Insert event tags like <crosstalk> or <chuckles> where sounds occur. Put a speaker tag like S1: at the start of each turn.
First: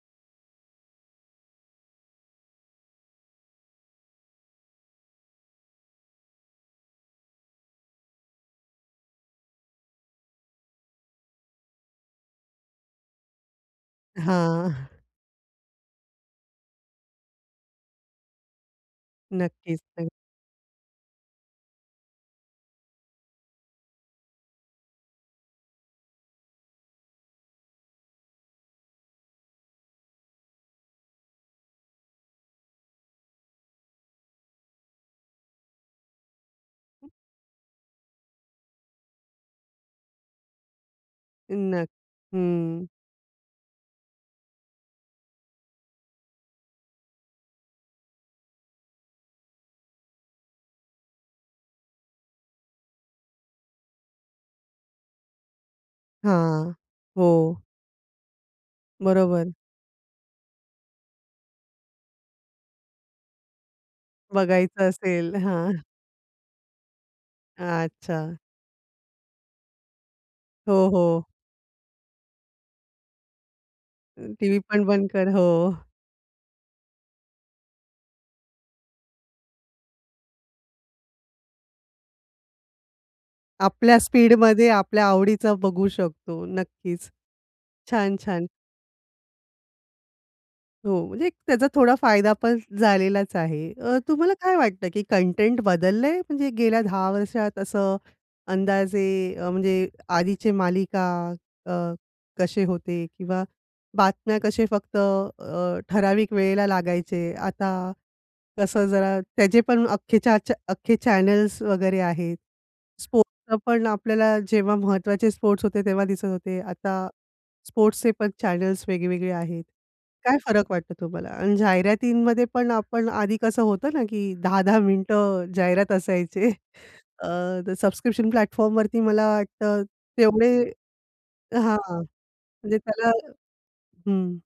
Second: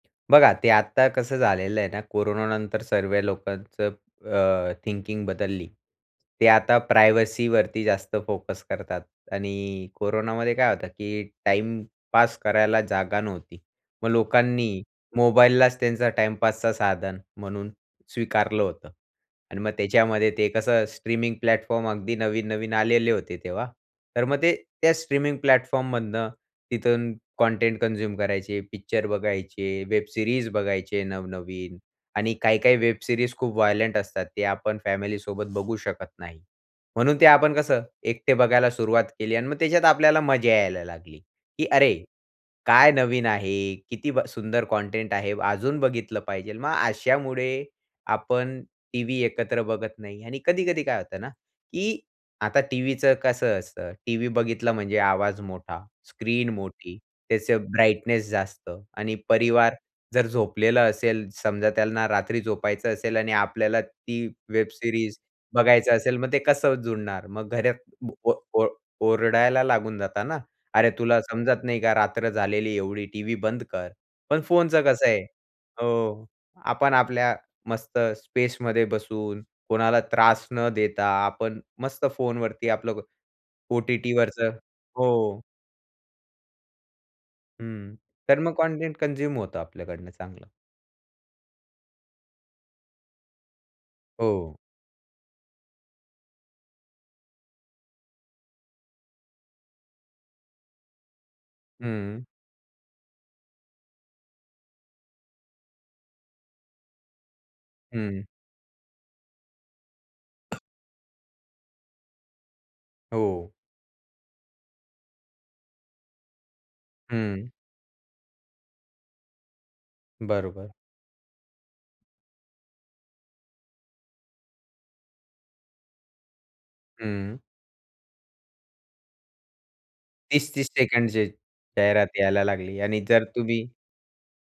S1: बघा ते आता कसं झालेलं आहे ना, कोरोनानंतर सर्व लोकांचं अ, थिंकिंग बदलली. ते आता प्रायव्हसीवरती जास्त फोकस करतात. आणि कोरोनामध्ये काय होतं की टाईमपास करायला जागा नव्हती. मग
S2: हां.
S1: लोकांनी
S2: <chuckles>
S1: मोबाईललाच त्यांचा टाईमपासचा साधन म्हणून स्वीकारलं होतं. आणि मग
S2: नक्कीच, नक्कीच.
S1: त्याच्यामध्ये ते कसं स्ट्रीमिंग प्लॅटफॉर्म अगदी नवीन-नवीन आलेले होते तेव्हा, तर मग ते त्या स्ट्रीमिंग प्लॅटफॉर्म मधून तिथून कंटेंट कन्झ्युम करायचे, पिक्चर बघायचे, वेब सीरीज बघायचे नवनवीन. आणि काही-काही वेब सीरीज खूप वायलेंट असतात ते आपण फॅमिली सोबत बघू शकत नाही. म्हणून ते आपण कसं एकटे बघायला सुरुवात केली अन् मग त्याच्यात आपल्याला मजा यायला लागली की
S2: नक
S1: "अरे,
S2: हं.
S1: काय नवीन आहे, किती ब सुंदर कंटेंट आहे. अजून बघितलं पाहिजेल." मग अशामुळे आपण टीव्ही एकत्र बघत नाही आणि कधी-कधी काय होतं ना, की आता टीव्हीचं कसं असतं. टीव्ही बघितलं म्हणजे आवाज मोठा, स्क्रीन
S2: हां.
S1: मोठी,
S2: हो.
S1: त्याचं ब्राइटनेस जास्त आणि
S2: बरोबर.
S1: परिवार जर झोपलेला असेल, समजा त्यांना रात्री झोपायचं असेल आणि आपल्याला ती वेब
S2: बघायचं
S1: सीरीज
S2: असेल. हां. <chuckles>
S1: बघायचं असेल, मग ते कसं जुळणार? मग घरात ओ
S2: अच्छा.
S1: ओ ओरडायला लागून जाता ना.
S2: हो,
S1: "अरे तुला
S2: हो.
S1: समजत नाही का? रात्र झालेली एवढी टीव्ही बंद कर." पण
S2: टीव्ही
S1: फोनचं
S2: पण
S1: कसं
S2: बंद
S1: आहे
S2: कर. हो.
S1: हो, आपण आपल्या मस्त स्पेसमध्ये बसून कोणाला त्रास न देता आपण मस्त फोनवरती आपलं को
S2: आपल्या
S1: ओ-टी-टीवरचं
S2: स्पीडमध्ये आपल्या
S1: हो.
S2: आवडीचा बघू शकतो. नक्कीच.
S1: हं.
S2: छान,
S1: तर
S2: छान.
S1: मग कंटेंट कन्झ्युम होतं आपल्याकडनं चांगलं.
S2: हो. म्हणजे एक त्याचा थोडा फायदा पण झालेलाच आहे. अ, तुम्हाला काय
S1: हो.
S2: वाटतं की कंटेंट बदललंय? म्हणजे गेल्या 10 वर्षात असं? अंदाजे अ, म्हणजे आधीचे मालिका अ,
S1: हं.
S2: कसे होते किंवा बातम्या कसे फक्त अ, ठराविक वेळेला लागायचे. आता
S1: हं.
S2: कसं जरा त्याचे पण अख्खेच्या च्या
S1: <coughs>
S2: अख्खे चॅनल्स वगैरे आहेत.
S1: हो.
S2: स्पोर्ट्स पण आपल्याला जेव्हा महत्त्वाचे स्पोर्ट्स होते तेव्हा दिसत होते. आता
S1: हं.
S2: स्पोर्ट्सचे पण चॅनल्स वेगळे-वेगळे आहेत. काय फरक
S1: बरोबर.
S2: वाटतो तुम्हाला? अन् जाहिरातींमध्ये पण आपण आधी कसं होतं ना की 10-10 मिनिटं जाहिरात असायचे. <chuckles> अ,
S1: हं.
S2: तर सबस्क्रिप्शन प्लॅटफॉर्मवरती मला वाटतं तेवढे
S1: 30-30 सेकंडचे
S2: हां.
S1: जाहिरात यायला
S2: म्हणजे
S1: लागली आणि
S2: त्याला
S1: जर तुम्ही
S2: हं.